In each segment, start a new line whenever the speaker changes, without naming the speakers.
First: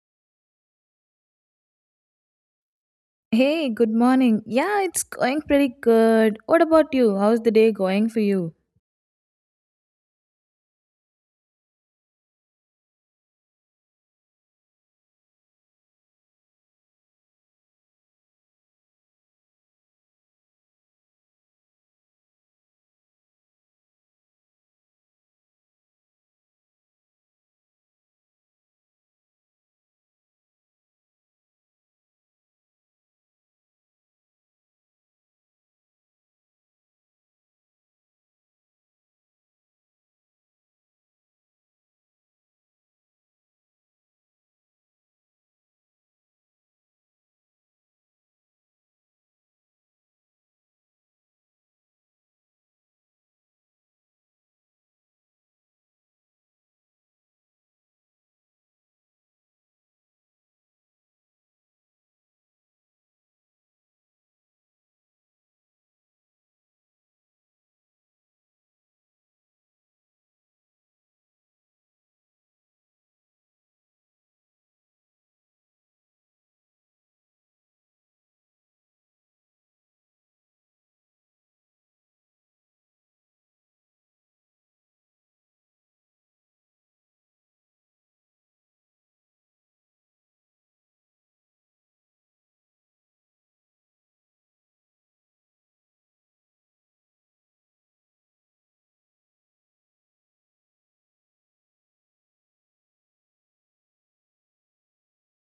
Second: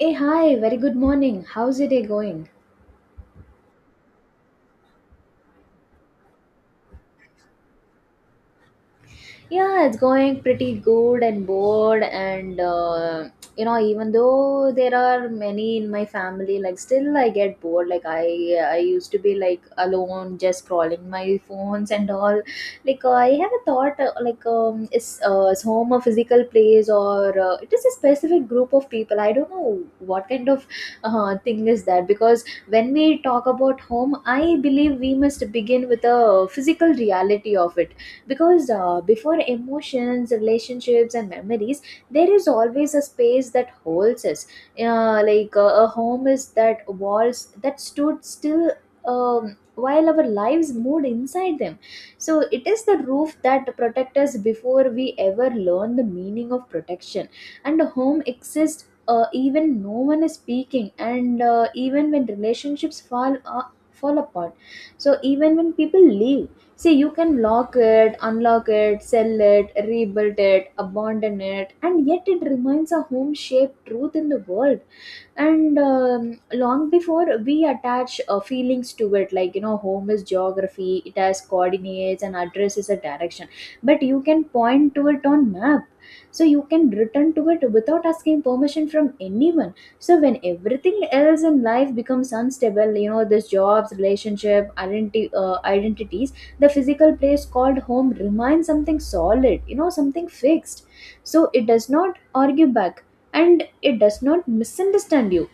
Hey, hi, very good morning. How's your day going?
Hey, good morning. Yeah, it's going pretty good. What about you? How's the day going for you?
Yeah, it's going pretty good and bored, and even though there are many in my family, like still I get bored. I used to be like alone, just scrolling my phones and all. I have a thought, is home a physical place or it is a specific group of people? I don't know what kind of thing is that because when we talk about home, I believe we must begin with a physical reality of it because before emotions relationships and memories there is always a space that holds us. A home is that walls that stood still um, while our lives moved inside them, so it is the roof that protects us before we ever learn the meaning of protection. And a home exists even no one is speaking, and even when relationships fall apart, so even when people leave. See, you can lock it, unlock it, sell it, rebuild it, abandon it, and yet it remains a home shaped truth in the world. And long before we attach feelings to it, like, you know, home is geography. It has coordinates and address is a direction, but you can point to it on map, so you can return to it without asking permission from anyone. So when everything else in life becomes unstable, you know, this jobs relationship identity identities, the physical place called home remains something solid, you know, something fixed. So it does not argue back, and it does not misunderstand you,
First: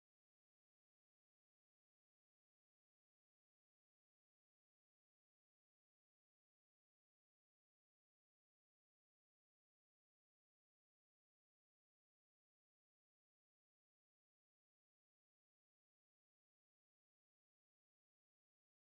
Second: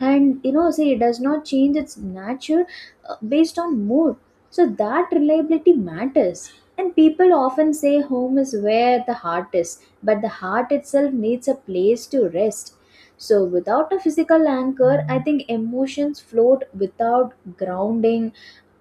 and, you know, say it does not change its nature based on mood. So that reliability matters, and people often say home is where the heart is, but the heart itself needs a place to rest. So without a physical anchor, I think emotions float without grounding.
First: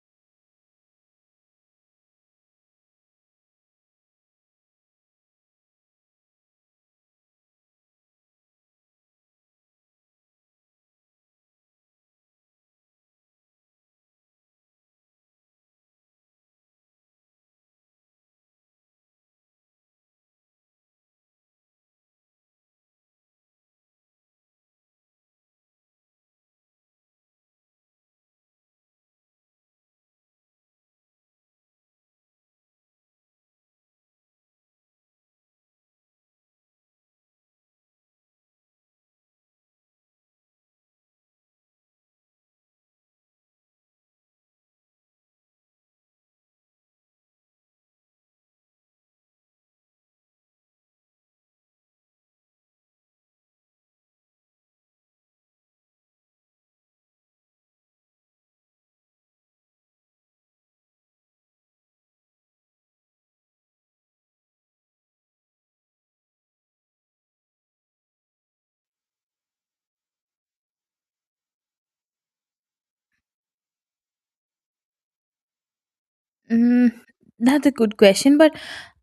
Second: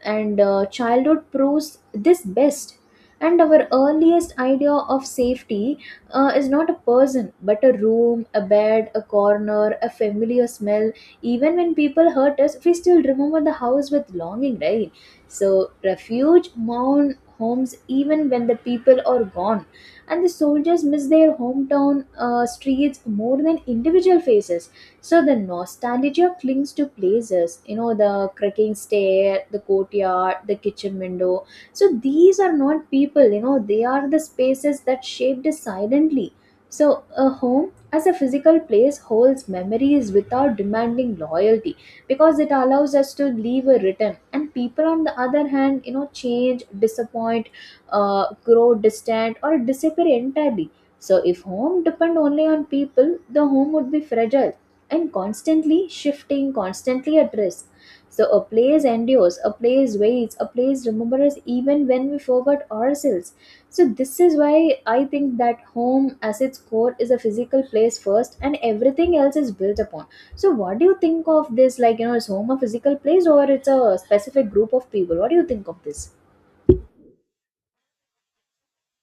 And childhood proves this best, and our earliest idea of safety is not a person, but a room, a bed, a corner, a familiar smell. Even when people hurt us, we still remember the house with longing, right? So refuge mourn homes even when the people are gone, and the soldiers miss their hometown streets more than individual faces. So the nostalgia clings to places, you know, the cracking stair, the courtyard, the kitchen window. So these are not people, you know, they are the spaces that shaped us silently. So a home as a physical place holds memories without demanding loyalty, because it allows us to leave a return. And people, on the other hand, you know, change, disappoint, grow distant, or disappear entirely. So if home depend only on people, the home would be fragile and constantly shifting, constantly at risk. So a place endures, a place waits, a place remembers even when we forgot ourselves. So this is why I think that home as its core is a physical place first and everything else is built upon. So what do you think of this? Like, you know, is home a physical place or it's a specific group of people? What do you think of this?
Mm, that's a good question, but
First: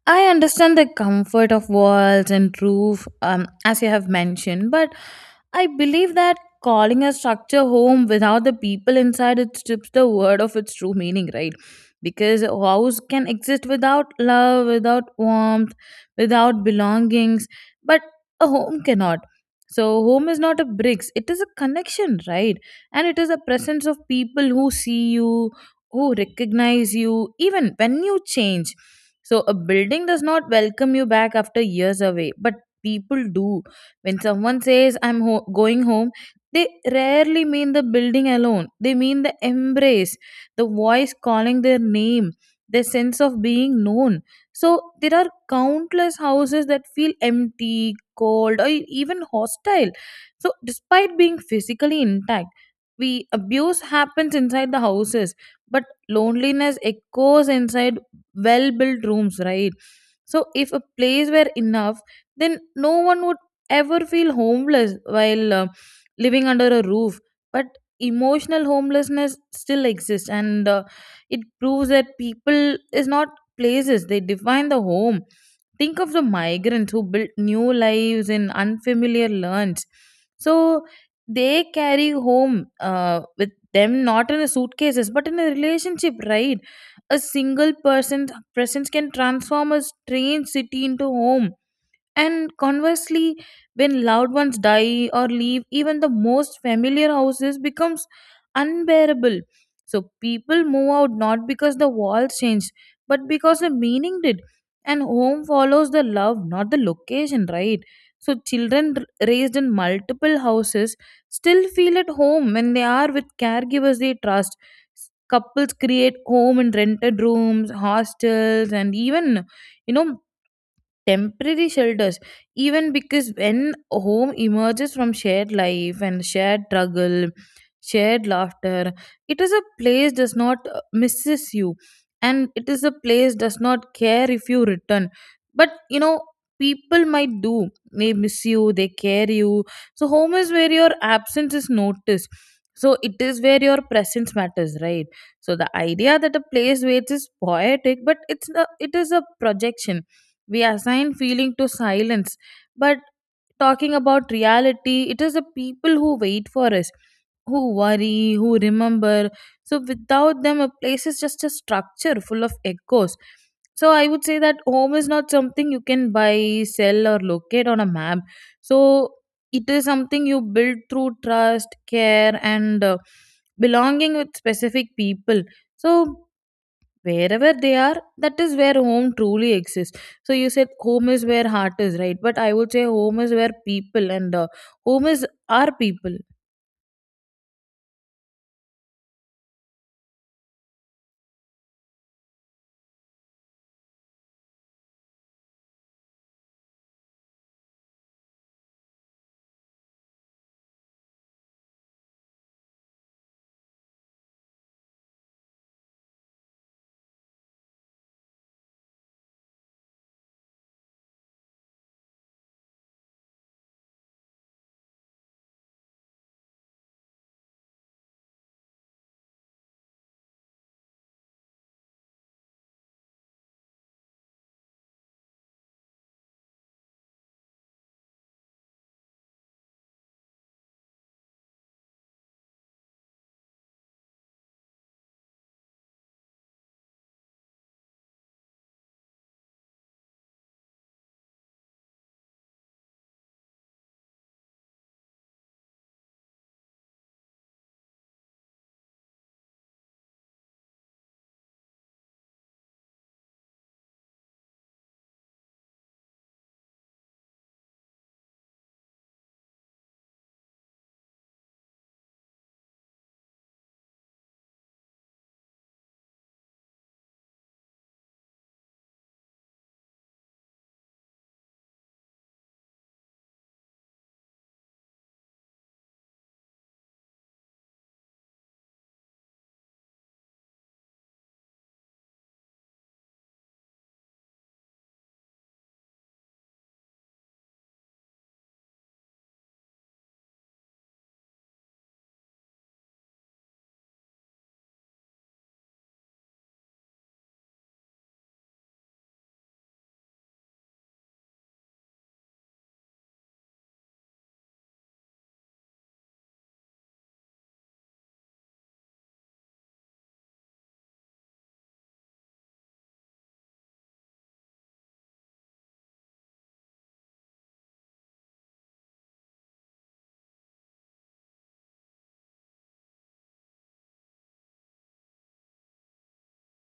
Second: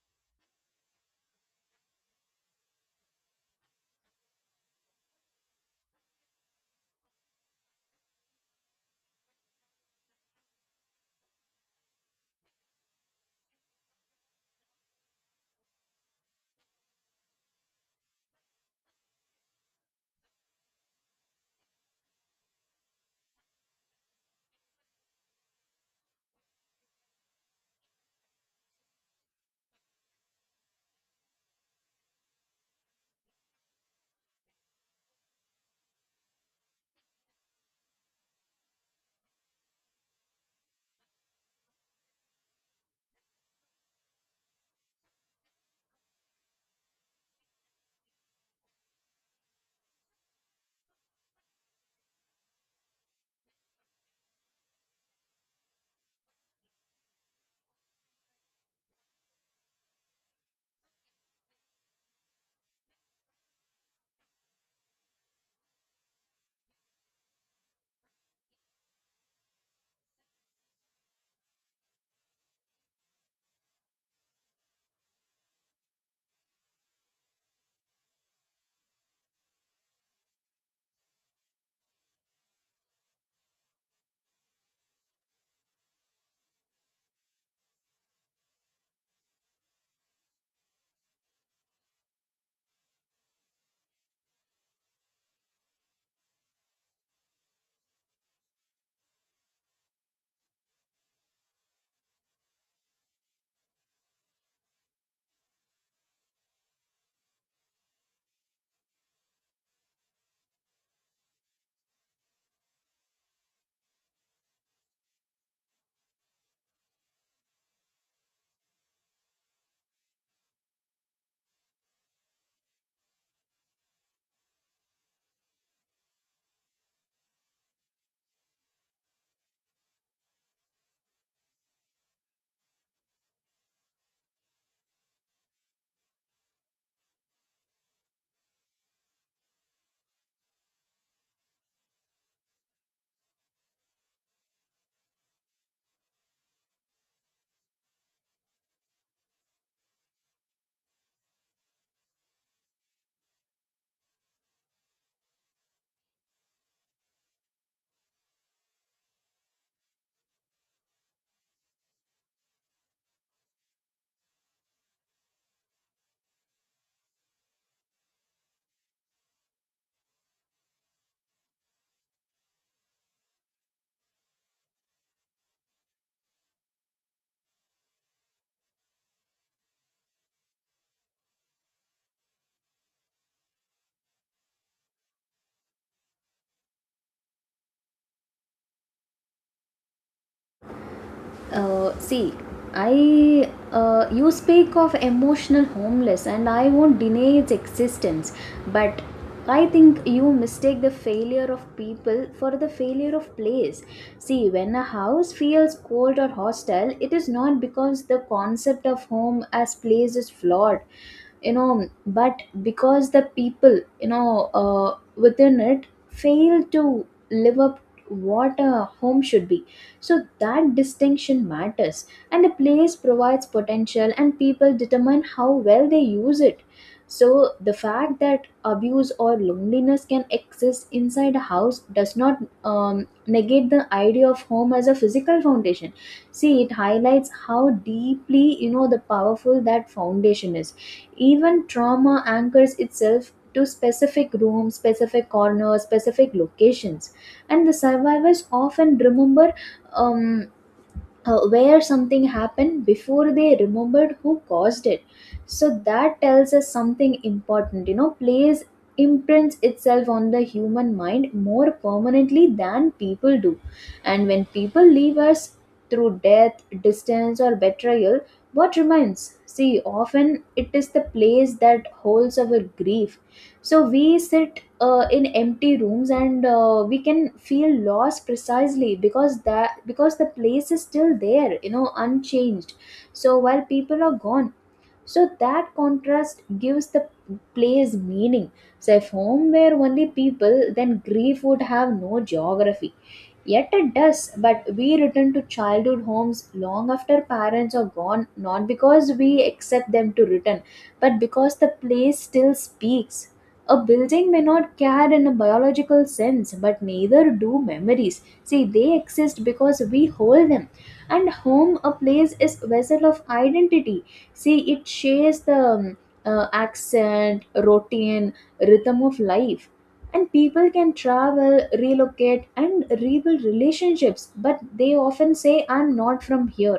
I understand the comfort of walls and roof, as you have mentioned, but I believe that calling a structure home without the people inside it strips the word of its true meaning, right? Because a house can exist without love, without warmth, without belongings, but a home cannot. So, home is not a bricks, it is a connection, right? And it is a presence of people who see you, who recognize you, even when you change. So a building does not welcome you back after years away, but people do. When someone says, going home, they rarely mean the building alone. They mean the embrace, the voice calling their name, their sense of being known. So there are countless houses that feel empty, cold, or even hostile. So despite being physically intact, we abuse happens inside the houses, but loneliness echoes inside well built rooms, right? So if a place were enough, then no one would ever feel homeless while living under a roof, but emotional homelessness still exists, and it proves that people is not places, they define the home. Think of the migrants who built new lives in unfamiliar lands. So they carry home with them, not in a suitcases but in a relationship, right? A single person's presence can transform a strange city into home. And conversely, when loved ones die or leave, even the most familiar houses becomes unbearable. So people move out not because the walls changed, but because the meaning did. And home follows the love, not the location, right? So children raised in multiple houses still feel at home when they are with caregivers they trust. Couples create home in rented rooms, hostels, and even, you know, temporary shelters, even because when home emerges from shared life and shared struggle, shared laughter. It is a place does not misses you, and it is a place does not care if you return. But you know, people might do. They miss you, they care you. So home is where your absence is noticed. So it is where your presence matters, right? So the idea that a place waits is poetic, but it is a projection. We assign feeling to silence, but talking about reality, it is the people who wait for us, who worry, who remember. So without them a place is just a structure full of echoes. So I would say that home is not something you can buy, sell, or locate on a map. So it is something you build through trust, care, and belonging with specific people. So wherever they are, that is where home truly exists. So you said home is where heart is, right? But I would say home is where people, and home is our people.
See, I you speak of emotional homeless, and I won't deny its existence, but I think you mistake the failure of people for the failure of place. See, when a house feels cold or hostile, it is not because the concept of home as place is flawed, you know, but because the people, you know, within it fail to live up what a home should be. So that distinction matters, and a place provides potential and people determine how well they use it. So the fact that abuse or loneliness can exist inside a house does not negate the idea of home as a physical foundation. See, it highlights how deeply, you know, the powerful that foundation is. Even trauma anchors itself to specific rooms, specific corners, specific locations, and the survivors often remember Um, where something happened before they remembered who caused it. So that tells us something important, you know, plays imprints itself on the human mind more permanently than people do. And when people leave us through death distance or betrayal, what remains, see, often it is the place that holds our grief. So we sit in empty rooms, and we can feel lost precisely because the place is still there, you know, unchanged, so while people are gone. So that contrast gives the place meaning. So if home were only people, then grief would have no geography, yet it does. But we return to childhood homes long after parents are gone, not because we accept them to return, but because the place still speaks. A building may not care in a biological sense, but neither do memories. See, they exist because we hold them. And home, a place, is vessel of identity. See, it shares the accent, routine, rhythm of life. And people can travel, relocate, and rebuild relationships, but they often say, I'm not from here.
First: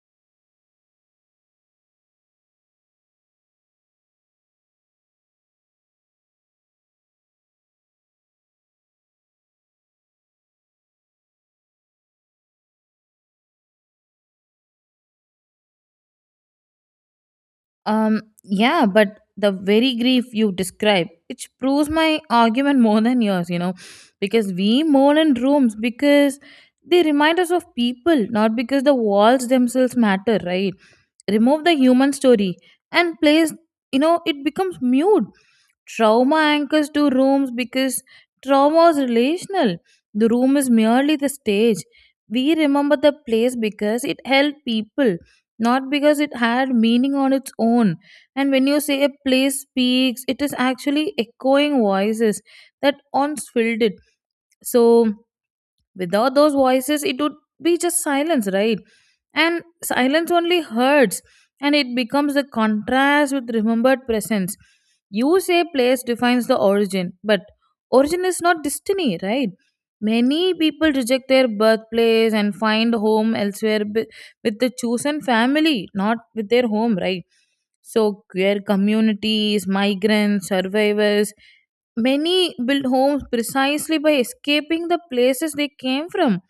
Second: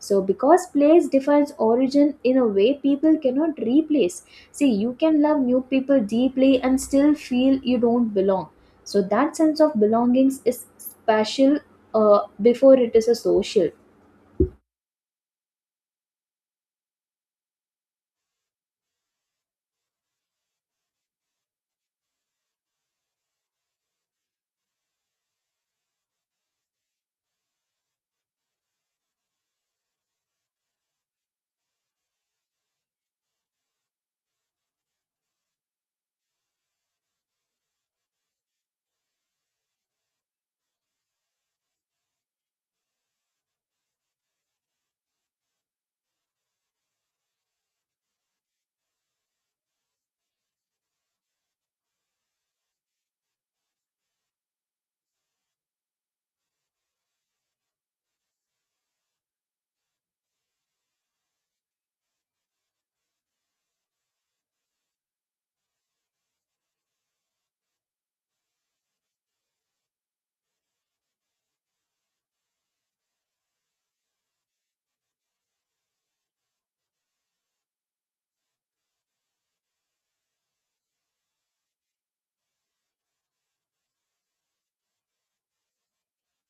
So, because place defines origin in a way people cannot replace. See, you can love new people deeply and still feel you don't belong. So, that sense of belongings is special before it is a social.
yeah, but the very grief you describe, it proves my argument more than yours, you know, because we mourn in rooms because they remind us of people, not because the walls themselves matter, right? Remove the human story, and place, you know, it becomes mute. Trauma anchors to rooms because trauma is relational. The room is merely the stage. We remember the place because it held people, not because it had meaning on its own. And when you say a place speaks, it is actually echoing voices that once filled it. So, without those voices it would be just silence, right? And silence only hurts, and it becomes the contrast with remembered presence. You say place defines the origin, but origin is not destiny, right? Many people reject their birthplace and find home elsewhere, with the chosen family, not with their home, right? So queer communities, migrants, survivors, many built homes precisely by escaping the places they came from.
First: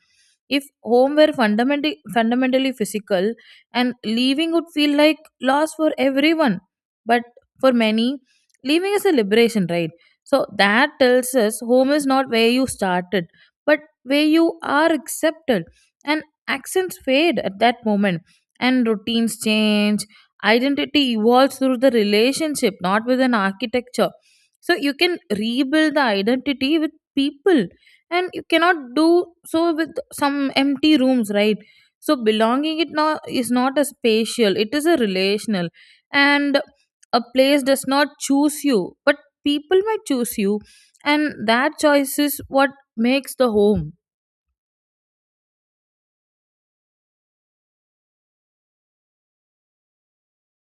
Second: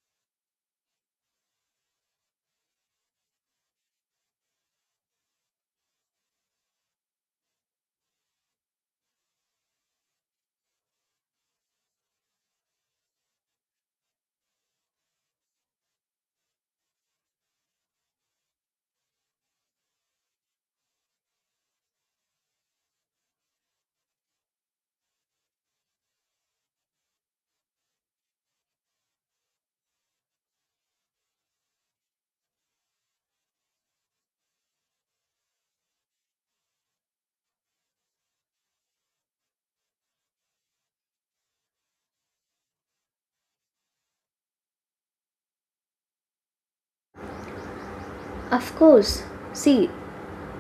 If home were fundamentally physical, and leaving would feel like loss for everyone. But for many, leaving is a liberation, right? So that tells us home is not where you started, but where you are accepted. And accents fade at that moment and routines change. Identity evolves through the relationship, not with an architecture. So you can rebuild the identity with people, and you cannot do so with some empty rooms, right? So belonging it not is not a spatial, it is a relational. And a place does not choose you, but people might choose you, and that choice is what makes the home.
Of course, see,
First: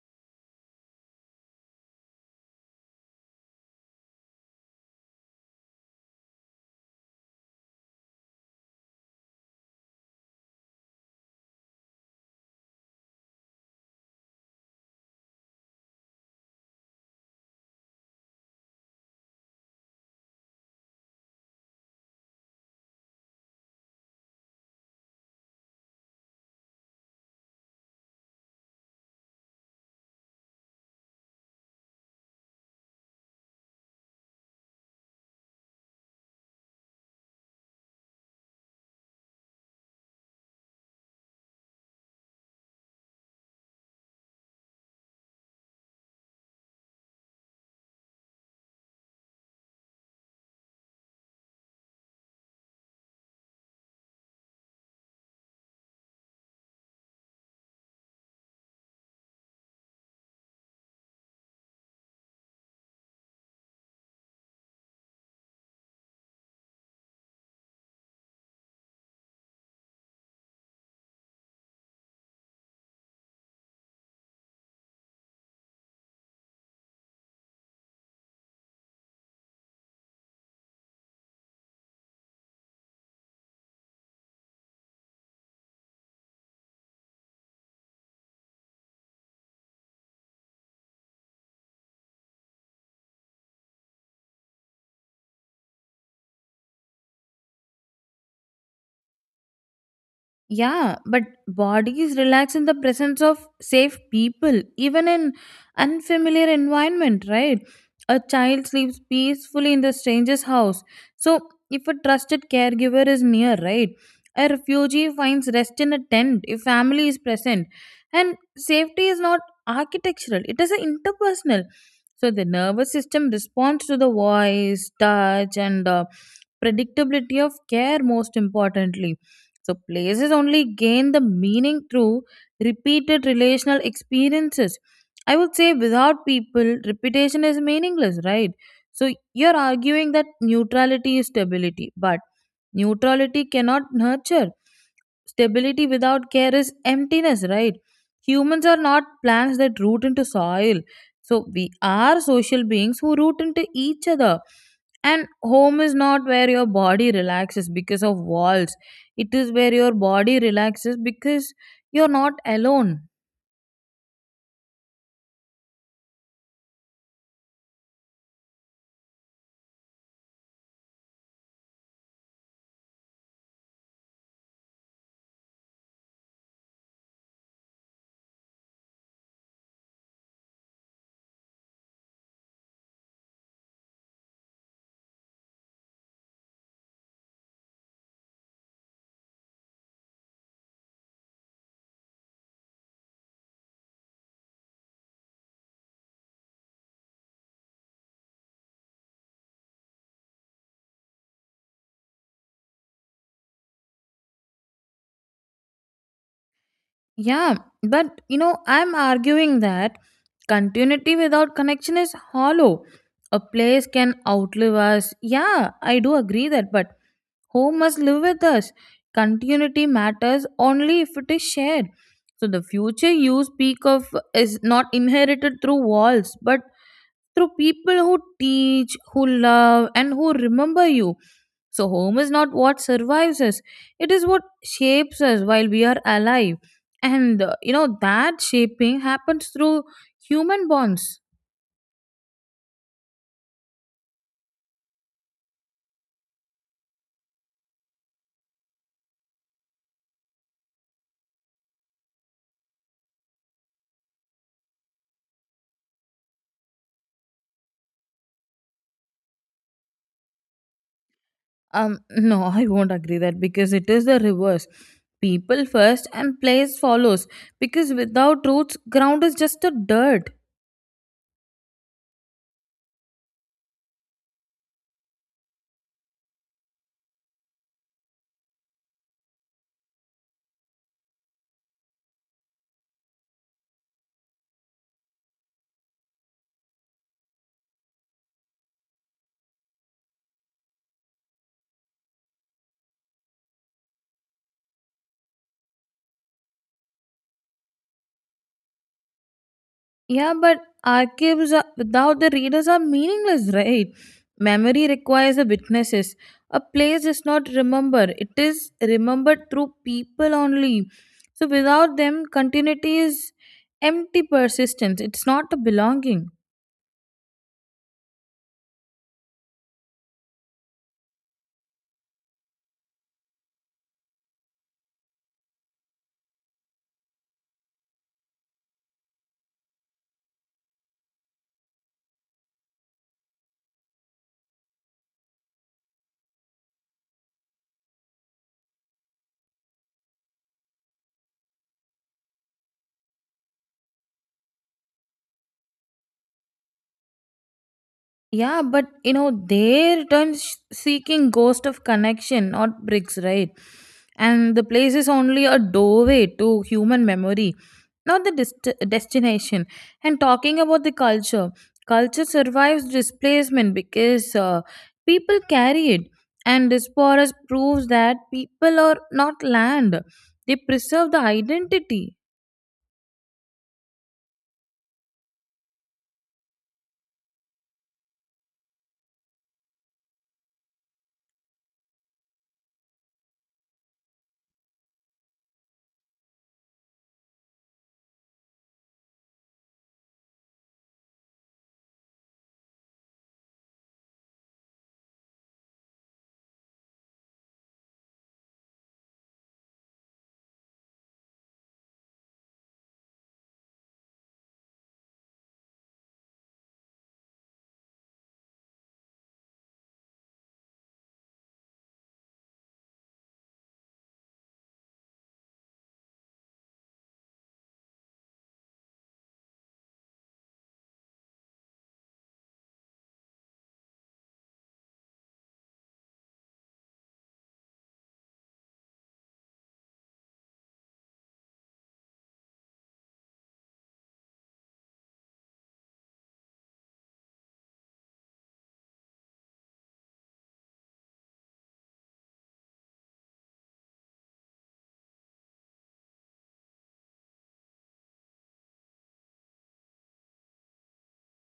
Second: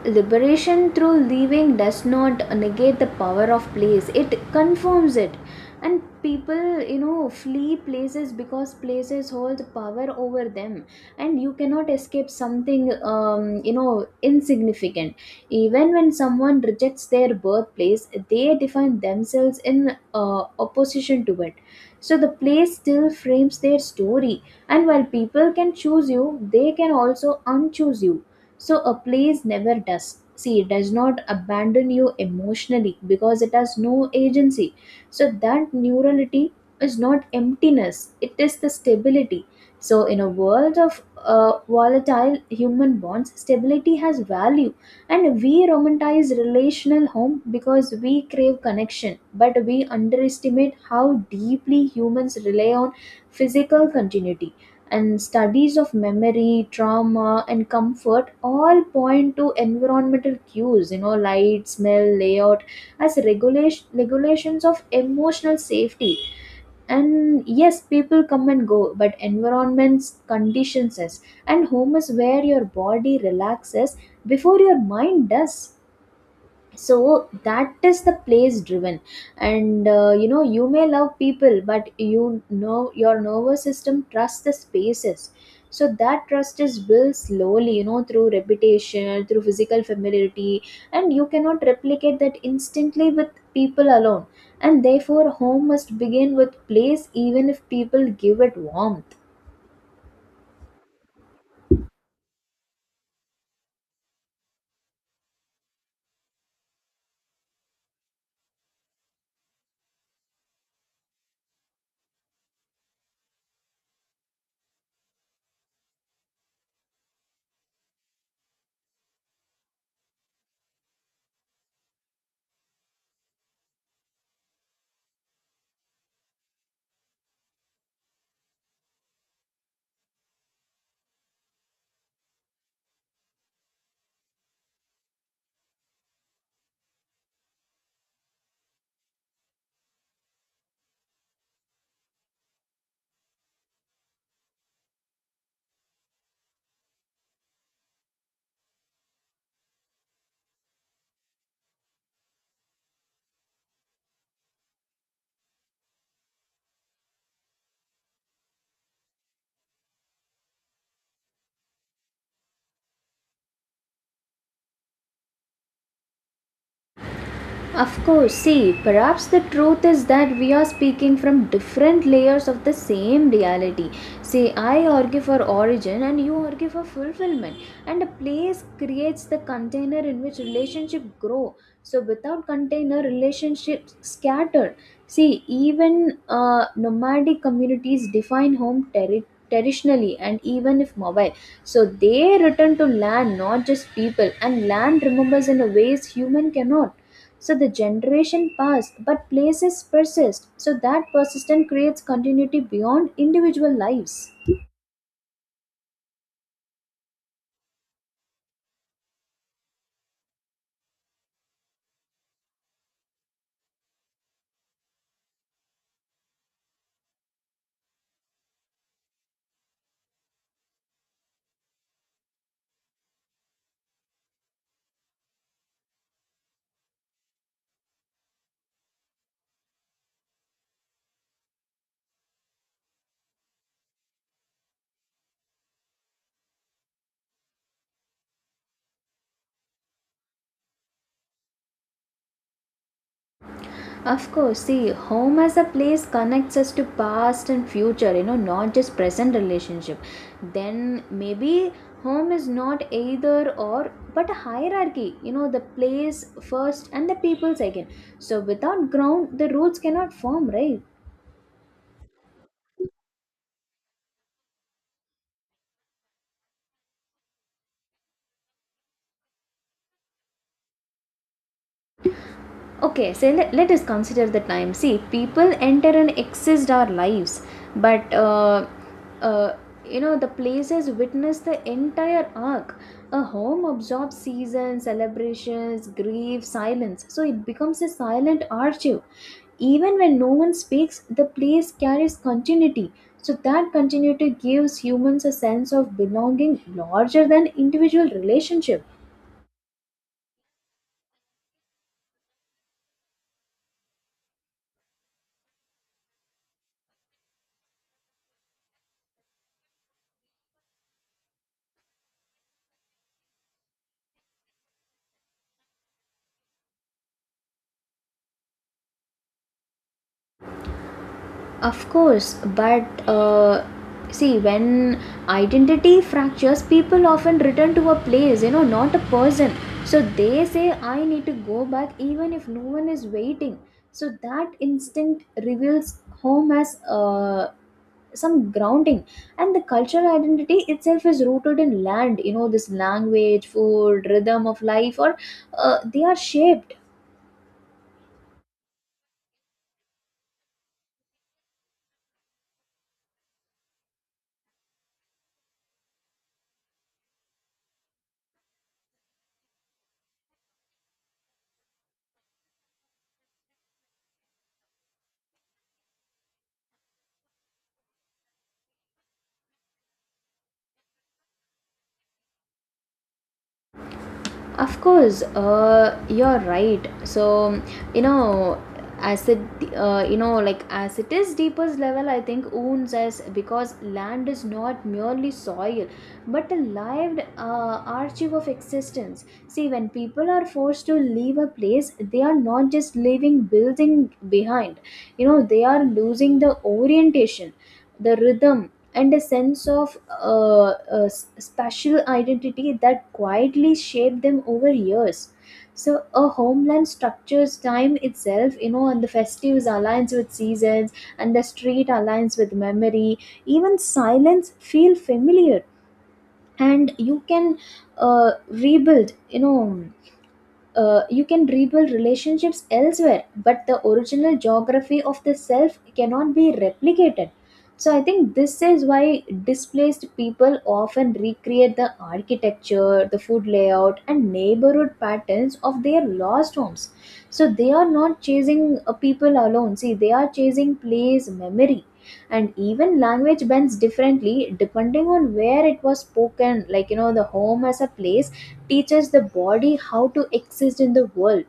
liberation through leaving does not negate the power of place, it confirms it. And people, you know, flee places because places hold power over them, and you cannot escape something you know insignificant. Even when someone rejects their birthplace, they define themselves in opposition to it, so the place still frames their story. And while people can choose you, they can also unchoose you, so a place never does. See, it does not abandon you emotionally because it has no agency. So that neurality is not emptiness, it is the stability. So, in a world of volatile human bonds, stability has value. And we romanticize relational home because we crave connection, but we underestimate how deeply humans rely on physical continuity. And studies of memory trauma and comfort all point to environmental cues, you know, light smell layout, as regulations of emotional safety. And yes, people come and go, but environments conditions us, and home is where your body relaxes before your mind does. So that is the place driven. And you know, you may love people, but, you know, your nervous system trusts the spaces. So that trust is built slowly, you know, through repetition, through physical familiarity, and you cannot replicate that instantly with people alone. And therefore home must begin with place even if people give it warmth.
Yeah, but bodies relax in the presence of safe people, even in unfamiliar environment, right? A child sleeps peacefully in the stranger's house. So, if a trusted caregiver is near, right? A refugee finds rest in a tent if family is present. And safety is not architectural, it is a interpersonal. So, the nervous system responds to the voice, touch, and predictability of care, most importantly. So places only gain the meaning through repeated relational experiences. I would say without people, repetition is meaningless, right? So you're arguing that neutrality is stability, but neutrality cannot nurture. Stability without care is emptiness, right? Humans are not plants that root into soil. So we are social beings who root into each other. And home is not where your body relaxes because of walls. It is where your body relaxes because you're not alone.
Of course, see, perhaps the truth is that we are speaking from different layers of the same reality. See, I argue for origin and you argue for fulfillment, and a place creates the container in which relationships grow. So, without container, relationships scatter. See, even nomadic communities define home terri Traditionally and even if mobile, so they return to land, not just people, and land remembers in a ways human cannot. So the generation passed, but places persist. So that persistence creates continuity beyond individual lives.
Yeah, but you know, I'm arguing that continuity without connection is hollow. A place can outlive us. Yeah, I do agree that, but home must live with us. Continuity matters only if it is shared. So the future you speak of is not inherited through walls, but through people who teach, who love, and who remember you. So, home is not what survives us, it is what shapes us while we are alive. And you know, that shaping happens through human bonds.
Of course, see, home as a place connects us to past and future, you know, not just present relationship. Then maybe home is not either or, but a hierarchy, you know, the place first and the people second. So without ground, the rules cannot form, right?
No, I won't agree that because it is the reverse. People first and place follows because without roots, ground is just a dirt.
Okay, so let us consider the time. See, people enter and exist our lives, but uh, you know, the places witness the entire arc. A home absorbs seasons celebrations grief silence, so it becomes a silent archive. Even when no one speaks, the place carries continuity. So that continuity gives humans a sense of belonging larger than individual relationship.
Yeah, but archives are, without the readers are meaningless, right? Memory requires the witnesses. A place is not remembered, it is remembered through people only. So, without them, continuity is empty persistence, it's not a belonging.
Of course, but see, when identity fractures, people often return to a place, you know, not a person. So they say, I need to go back even if no one is waiting. So that instinct reveals home as some grounding. And the cultural identity itself is rooted in land, you know, this language, food, rhythm of life, or they are shaped.
Yeah, but you know, they return seeking ghost of connection, not bricks, right? And the place is only a doorway to human memory, not the destination. And talking about the culture, culture survives displacement because people carry it. And diasporas proves that people are not land; they preserve the identity.
Of course, you're right. So, you know, as it, you know, like as it is deepest level, I think wounds us because land is not merely soil, but a lived archive of existence. See, when people are forced to leave a place, they are not just leaving building behind. You know, they are losing the orientation, the rhythm, and a sense of special identity that quietly shaped them over years. So a homeland structures time itself, you know, and the festives aligns with seasons, and the street aligns with memory. Even silence feel familiar, and you can rebuild, you can rebuild relationships elsewhere, but the original geography of the self cannot be replicated. So I think this is why displaced people often recreate the architecture, the food layout, and neighborhood patterns of their lost homes. So they are not chasing people alone. See, they are chasing place memory. And even language bends differently depending on where it was spoken. Like, you know, the home as a place teaches the body how to exist in the world.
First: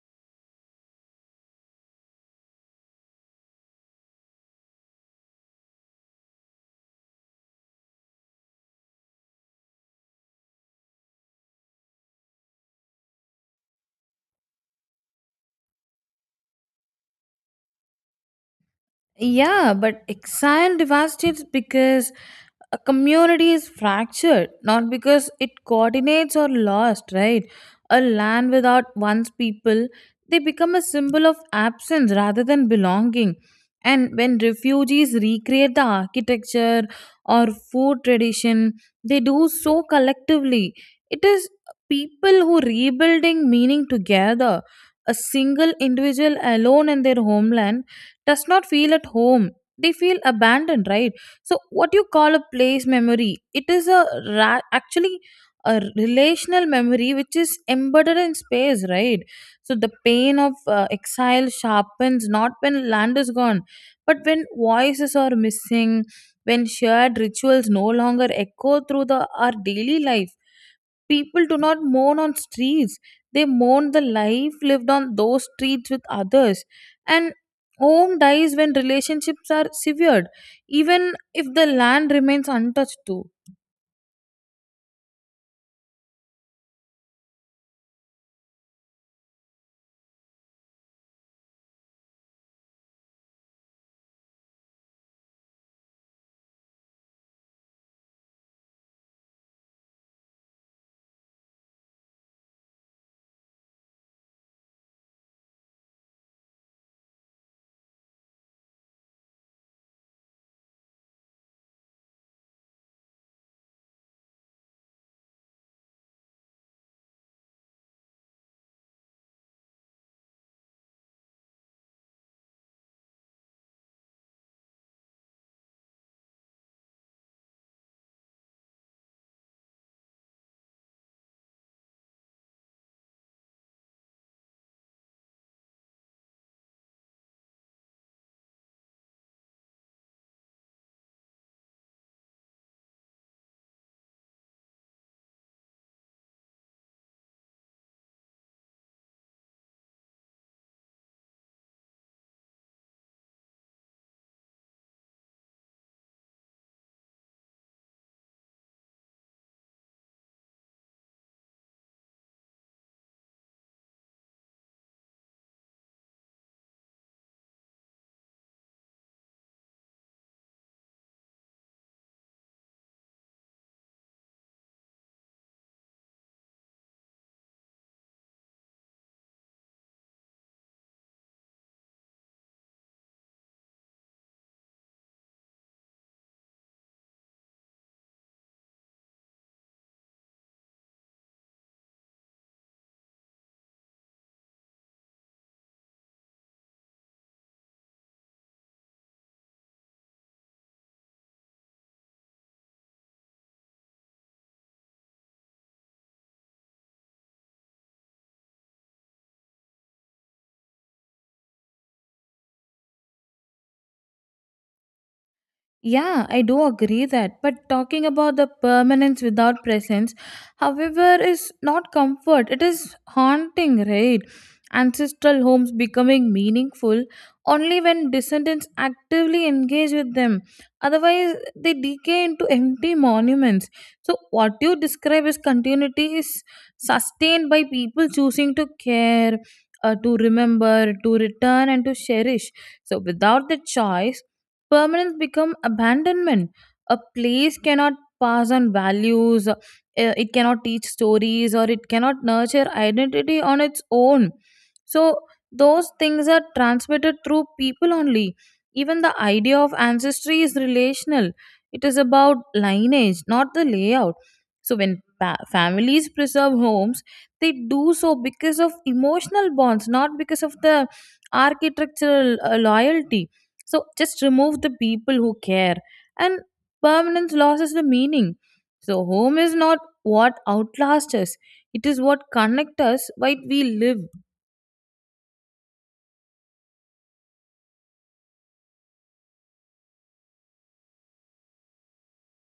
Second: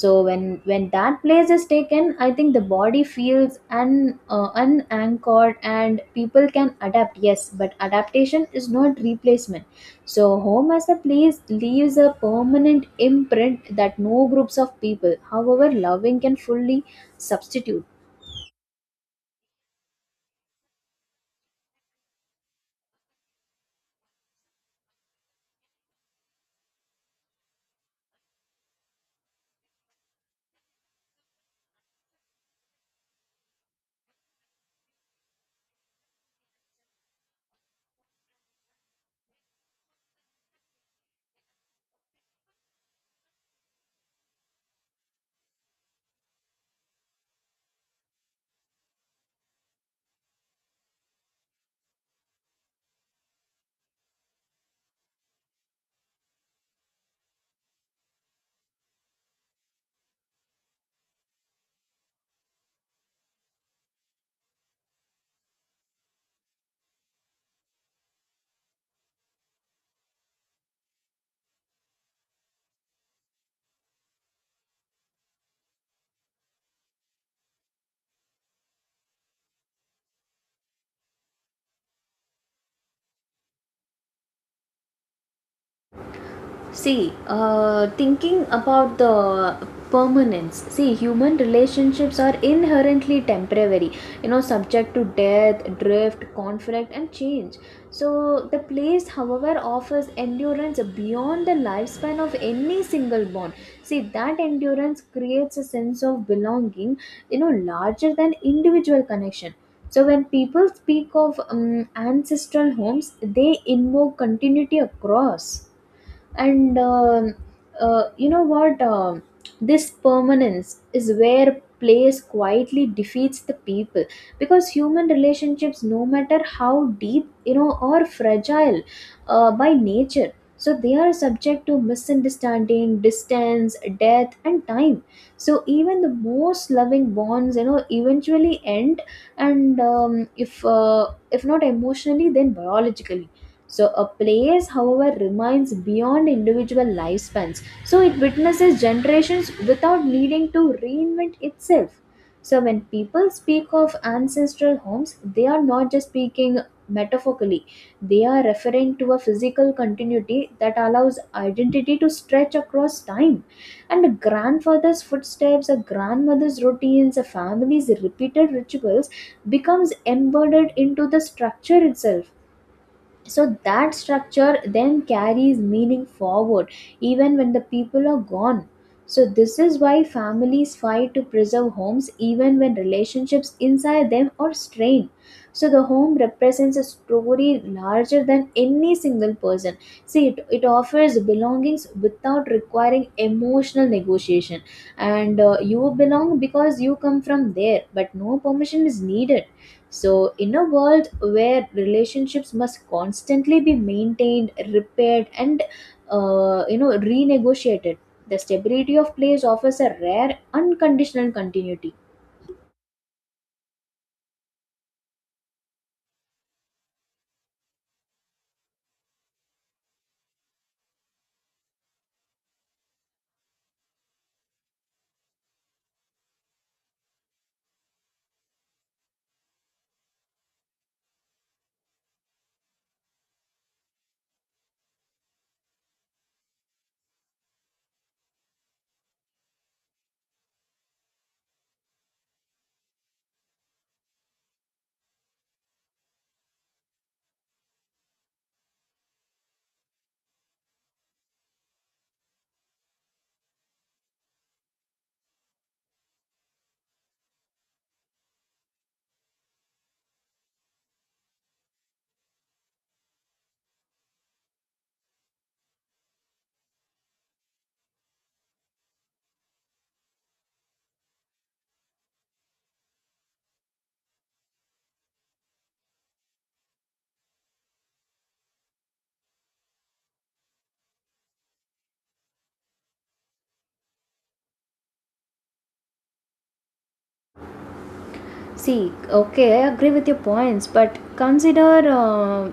So when that place is taken, I think the body feels un- unanchored, and people can adapt, yes, but adaptation is not replacement. So home as a place leaves a permanent imprint that no groups of people, however loving, can fully substitute.
Yeah, but exile devastates because a community is fractured, not because it coordinates or lost, right? A land without one's people, they become a symbol of absence rather than belonging. And when refugees recreate the architecture or food tradition, they do so collectively. It is people who rebuilding meaning together. A single individual alone in their homeland does not feel at home, they feel abandoned, right? So what you call a place memory, it is a actually a relational memory which is embedded in space, right? So the pain of exile sharpens not when land is gone, but when voices are missing, when shared rituals no longer echo through the our daily life. People do not mourn on streets, they mourn the life lived on those streets with others. And home dies when relationships are severed, even if the land remains untouched too.
See, thinking about the permanence, see, human relationships are inherently temporary, you know, subject to death, drift, conflict, and change. So, the place, however, offers endurance beyond the lifespan of any single bond. See, that endurance creates a sense of belonging, you know, larger than individual connection. So, when people speak of ancestral homes, they invoke continuity across. And you know what This permanence is where place quietly defeats the people, because human relationships, no matter how deep, you know, are fragile by nature. So they are subject to misunderstanding, distance, death, and time. So even the most loving bonds, you know, eventually end. And if If not emotionally, then biologically. So, a place, however, remains beyond individual lifespans. So, it witnesses generations without needing to reinvent itself. So, when people speak of ancestral homes, they are not just speaking metaphorically, they are referring to a physical continuity that allows identity to stretch across time. And a grandfather's footsteps, a grandmother's routines, a family's repeated rituals becomes embedded into the structure itself. So that structure then carries meaning forward even when the people are gone. So this is why families fight to preserve homes even when relationships inside them are strained. So the home represents a story larger than any single person. See, it offers belongings without requiring emotional negotiation. And you belong because you come from there, but no permission is needed. So, in a world where relationships must constantly be maintained, repaired, and renegotiated, the stability of place offers a rare unconditional continuity.
Yeah, I do agree that. But talking about the permanence without presence, however, is not comfort. It is haunting, right? Ancestral homes becoming meaningful only when descendants actively engage with them. Otherwise, they decay into empty monuments. So, what you describe as continuity is sustained by people choosing to care, to remember, to return, and to cherish. So, without the choice, permanence become abandonment. A place cannot pass on values, it cannot teach stories, or it cannot nurture identity on its own. So those things are transmitted through people only. Even the idea of ancestry is relational, it is about lineage, not the layout. So when families preserve homes, they do so because of emotional bonds, not because of the architectural loyalty. So just remove the people who care, and permanence loses the meaning. So home is not what outlasts us; it is what connects us while we live.
See, okay, I agree with your points, but consider uh,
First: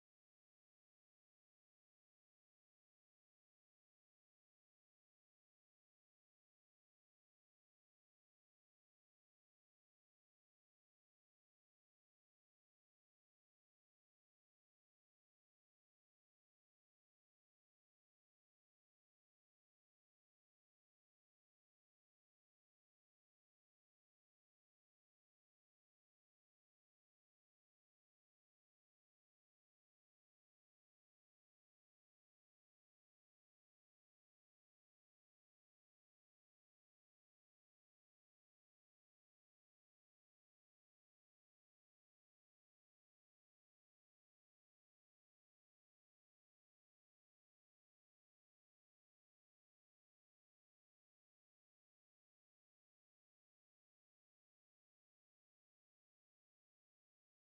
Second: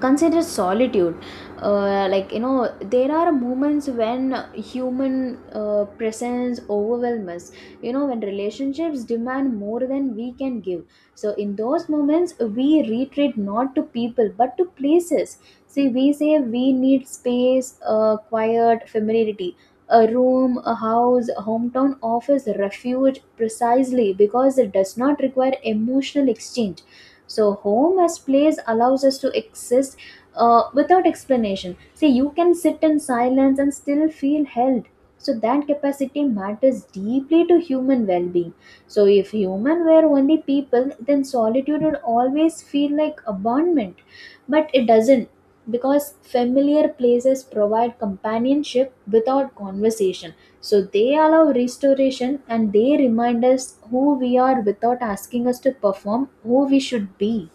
consider solitude. Like, you know, there are moments when human presence overwhelms us, you know, when relationships demand more than we can give. So in those moments we retreat not to people but to places. See, we say we need space, quiet familiarity. A room, a house, a hometown offers refuge precisely because it does not require emotional exchange. So home as place allows us to exist without explanation. Say, you can sit in silence and still feel held. So that capacity matters deeply to human well-being. So if human were only people, then solitude would always feel like abandonment, but it doesn't, because familiar places provide companionship without conversation. So they allow restoration, and they remind us who we are without asking us to perform who we should be.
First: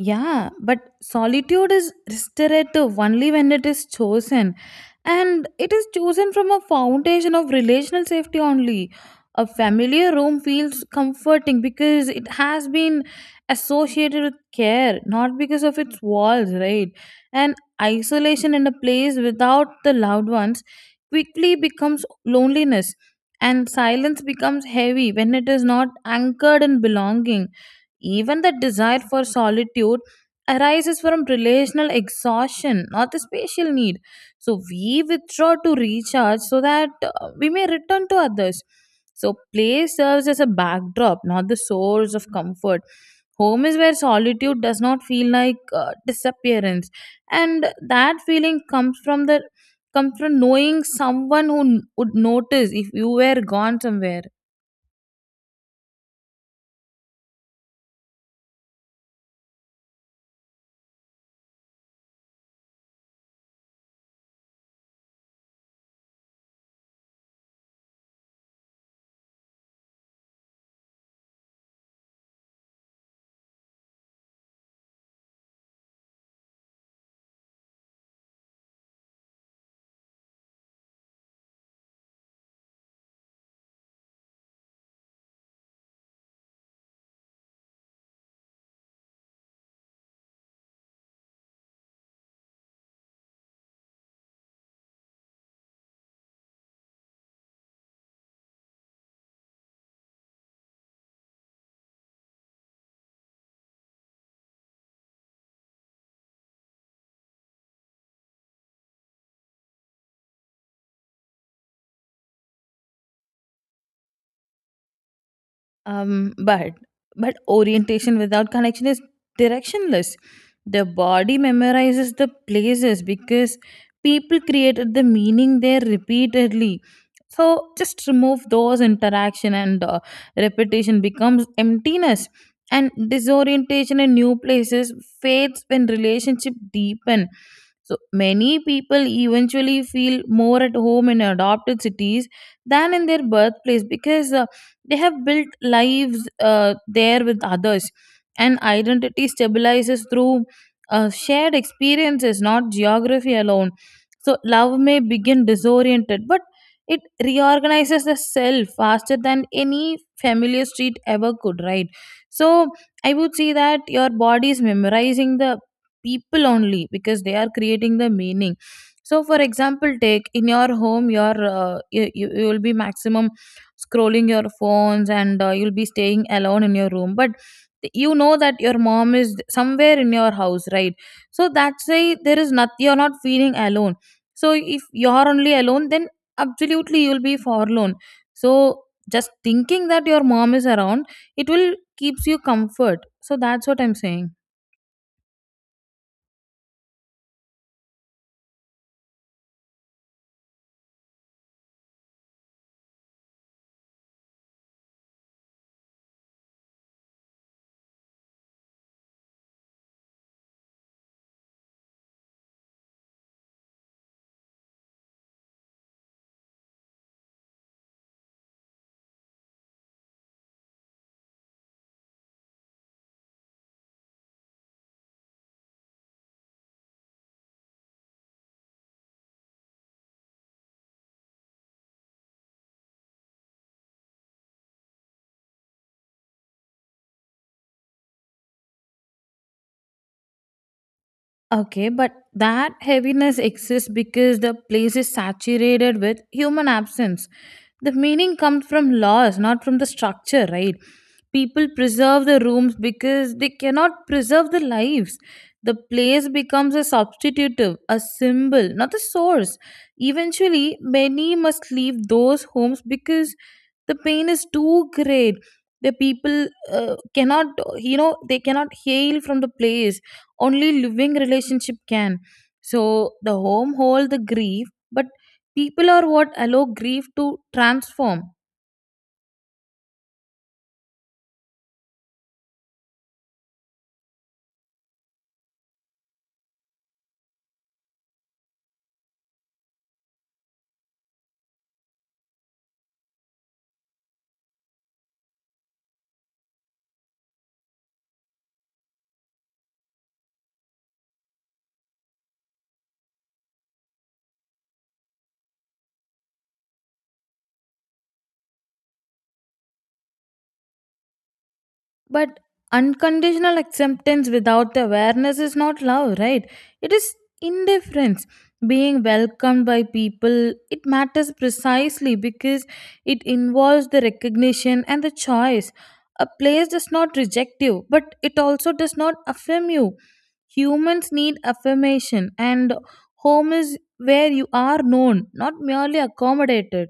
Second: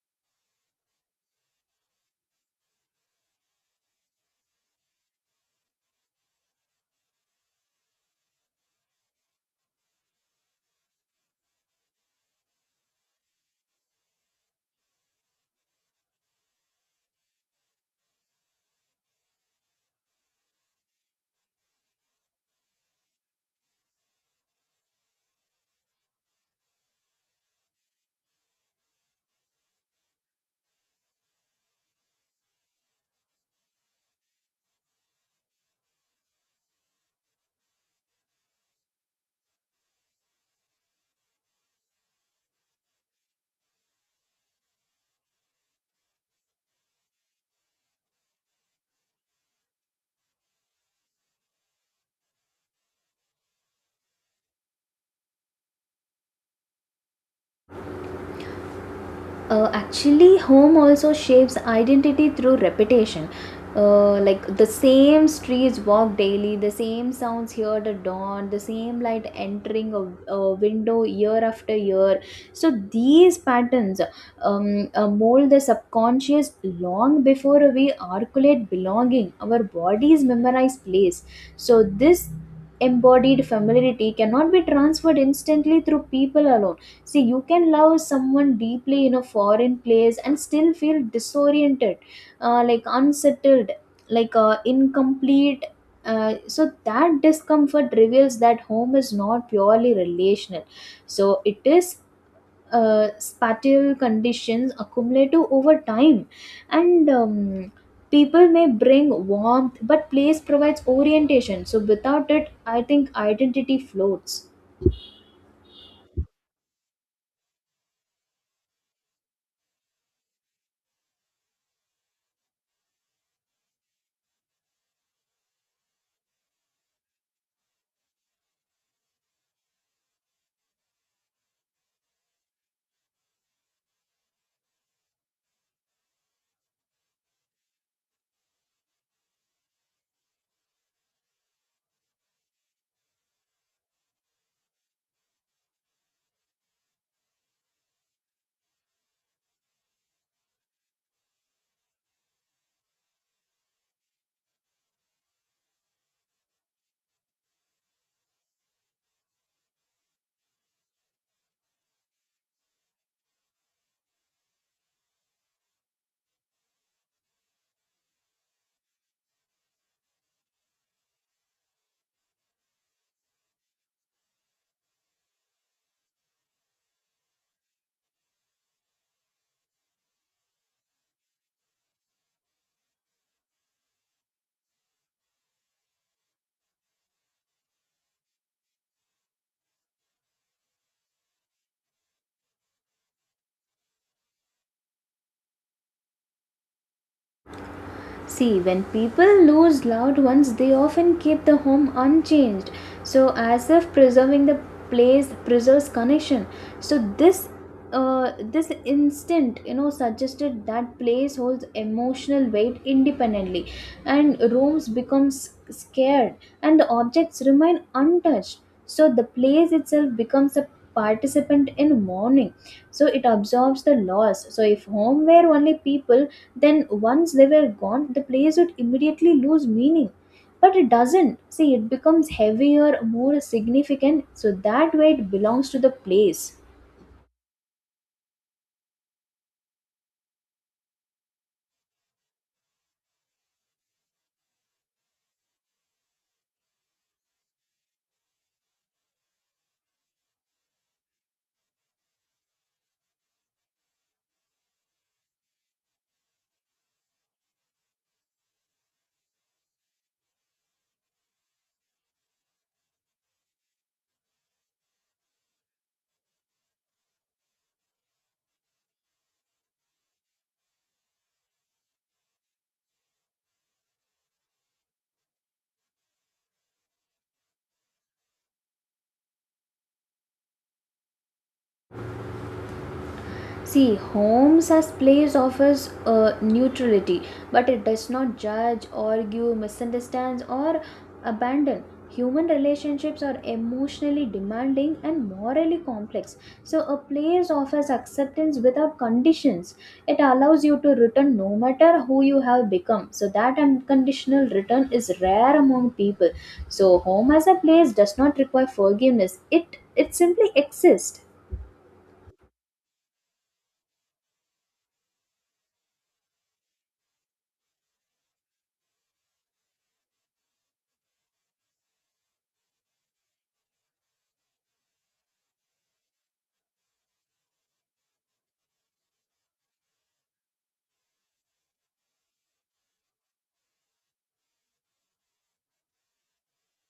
Yeah, but solitude is restorative only when it is chosen. And it is chosen from a foundation of relational safety only. A familiar room feels comforting because it has been associated with care, not because of its walls, right? And isolation in a place without the loved ones quickly becomes loneliness, and silence becomes heavy when it is not anchored in belonging. Even the desire for solitude arises from relational exhaustion, not the spatial need. So we withdraw to recharge so that we may return to others. So play serves as a backdrop, not the source of comfort. Home is where solitude does not feel like disappearance, and that feeling comes from the comes from knowing someone who would notice if you were gone somewhere.
Actually, home also shapes identity through repetition. Like the same streets walk daily, the same sounds heard at dawn, the same light entering a window year after year. So these patterns mold the subconscious long before we articulate belonging. Our bodies memorize place. So this embodied familiarity cannot be transferred instantly through people alone. See, you can love someone deeply in a foreign place and still feel disoriented, like unsettled, like incomplete. So that discomfort reveals that home is not purely relational. So it is spatial conditions accumulate over time, and people may bring warmth, but place provides orientation. So without it, I think identity floats.
Um, but but orientation without connection is directionless. The body memorizes the places because people created the meaning there repeatedly. So just remove those interaction, and repetition becomes emptiness, and disorientation in new places fades when relationship deepen. So many people eventually feel more at home in adopted cities than in their birthplace because they have built lives there with others, and identity stabilizes through shared experiences, not geography alone. So love may begin disoriented, but it reorganizes the self faster than any familiar street ever could, right? So I would say that your body is memorizing the people only because they are creating the meaning. So for example, take in your home your you will be maximum scrolling your phones, and you'll be staying alone in your room, but you know that your mom is somewhere in your house, right? So that's why there is not you're not feeling alone. So if you're only alone, then absolutely you'll be forlorn. So just thinking that your mom is around, it will keeps you comfort. So that's what I'm saying.
See, when people lose loved ones, they often keep the home unchanged, so as if preserving the place preserves connection. So this instant, you know, suggested that place holds emotional weight independently. And rooms become s- scared, and the objects remain untouched. So the place itself becomes a participant in mourning. So it absorbs the loss. So if home were only people, then once they were gone the plays would immediately lose meaning, but it doesn't. See, it becomes heavier, more significant. So that way it belongs to the place.
Okay, but that heaviness exists because the place is saturated with human absence. The meaning comes from loss, not from the structure, right? People preserve the rooms because they cannot preserve the lives. The place becomes a substitutive, a symbol, not the source. Eventually, many must leave those homes because the pain is too great. The people cannot, you know, they cannot heal from the place, only living relationship can. So the home hold the grief, but people are what allow grief to transform.
See, homes as place offers neutrality, but it does not judge, argue, misunderstands, or abandon. Human relationships are emotionally demanding and morally complex. So a place offers acceptance without conditions. It allows you to return no matter who you have become. So that unconditional return is rare among people. So home as a place does not require forgiveness. It simply exists.
But unconditional acceptance without the awareness is not love, right? It is indifference. Being welcomed by people, it matters precisely because it involves the recognition and the choice. A place does not reject you, but it also does not affirm you. Humans need affirmation, and home is where you are known, not merely accommodated.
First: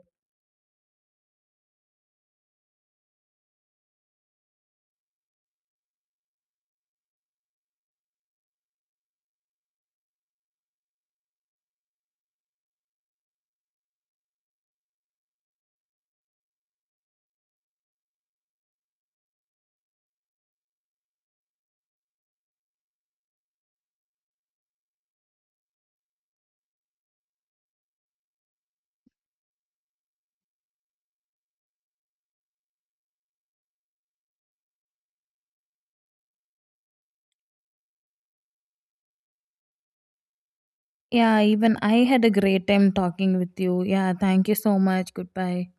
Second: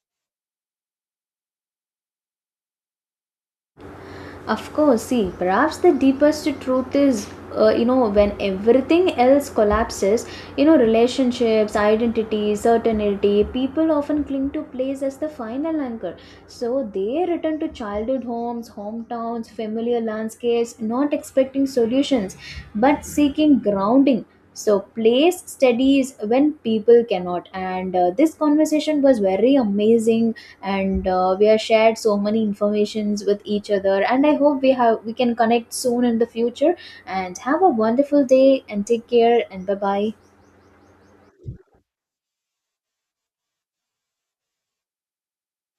Of course, see, perhaps the deepest truth is, you know, when everything else collapses, you know, relationships, identity, certainty, people often cling to place as the final anchor. So they return to childhood homes, hometowns, familiar landscapes, not expecting solutions, but seeking grounding. So place steadies when people cannot, and this conversation was very amazing, and we have shared so many informations with each other, and I hope we can connect soon in the future, and have a wonderful day, and take care, and bye bye.
Yeah, even I had a great time talking with you. Yeah, thank you so much. Goodbye.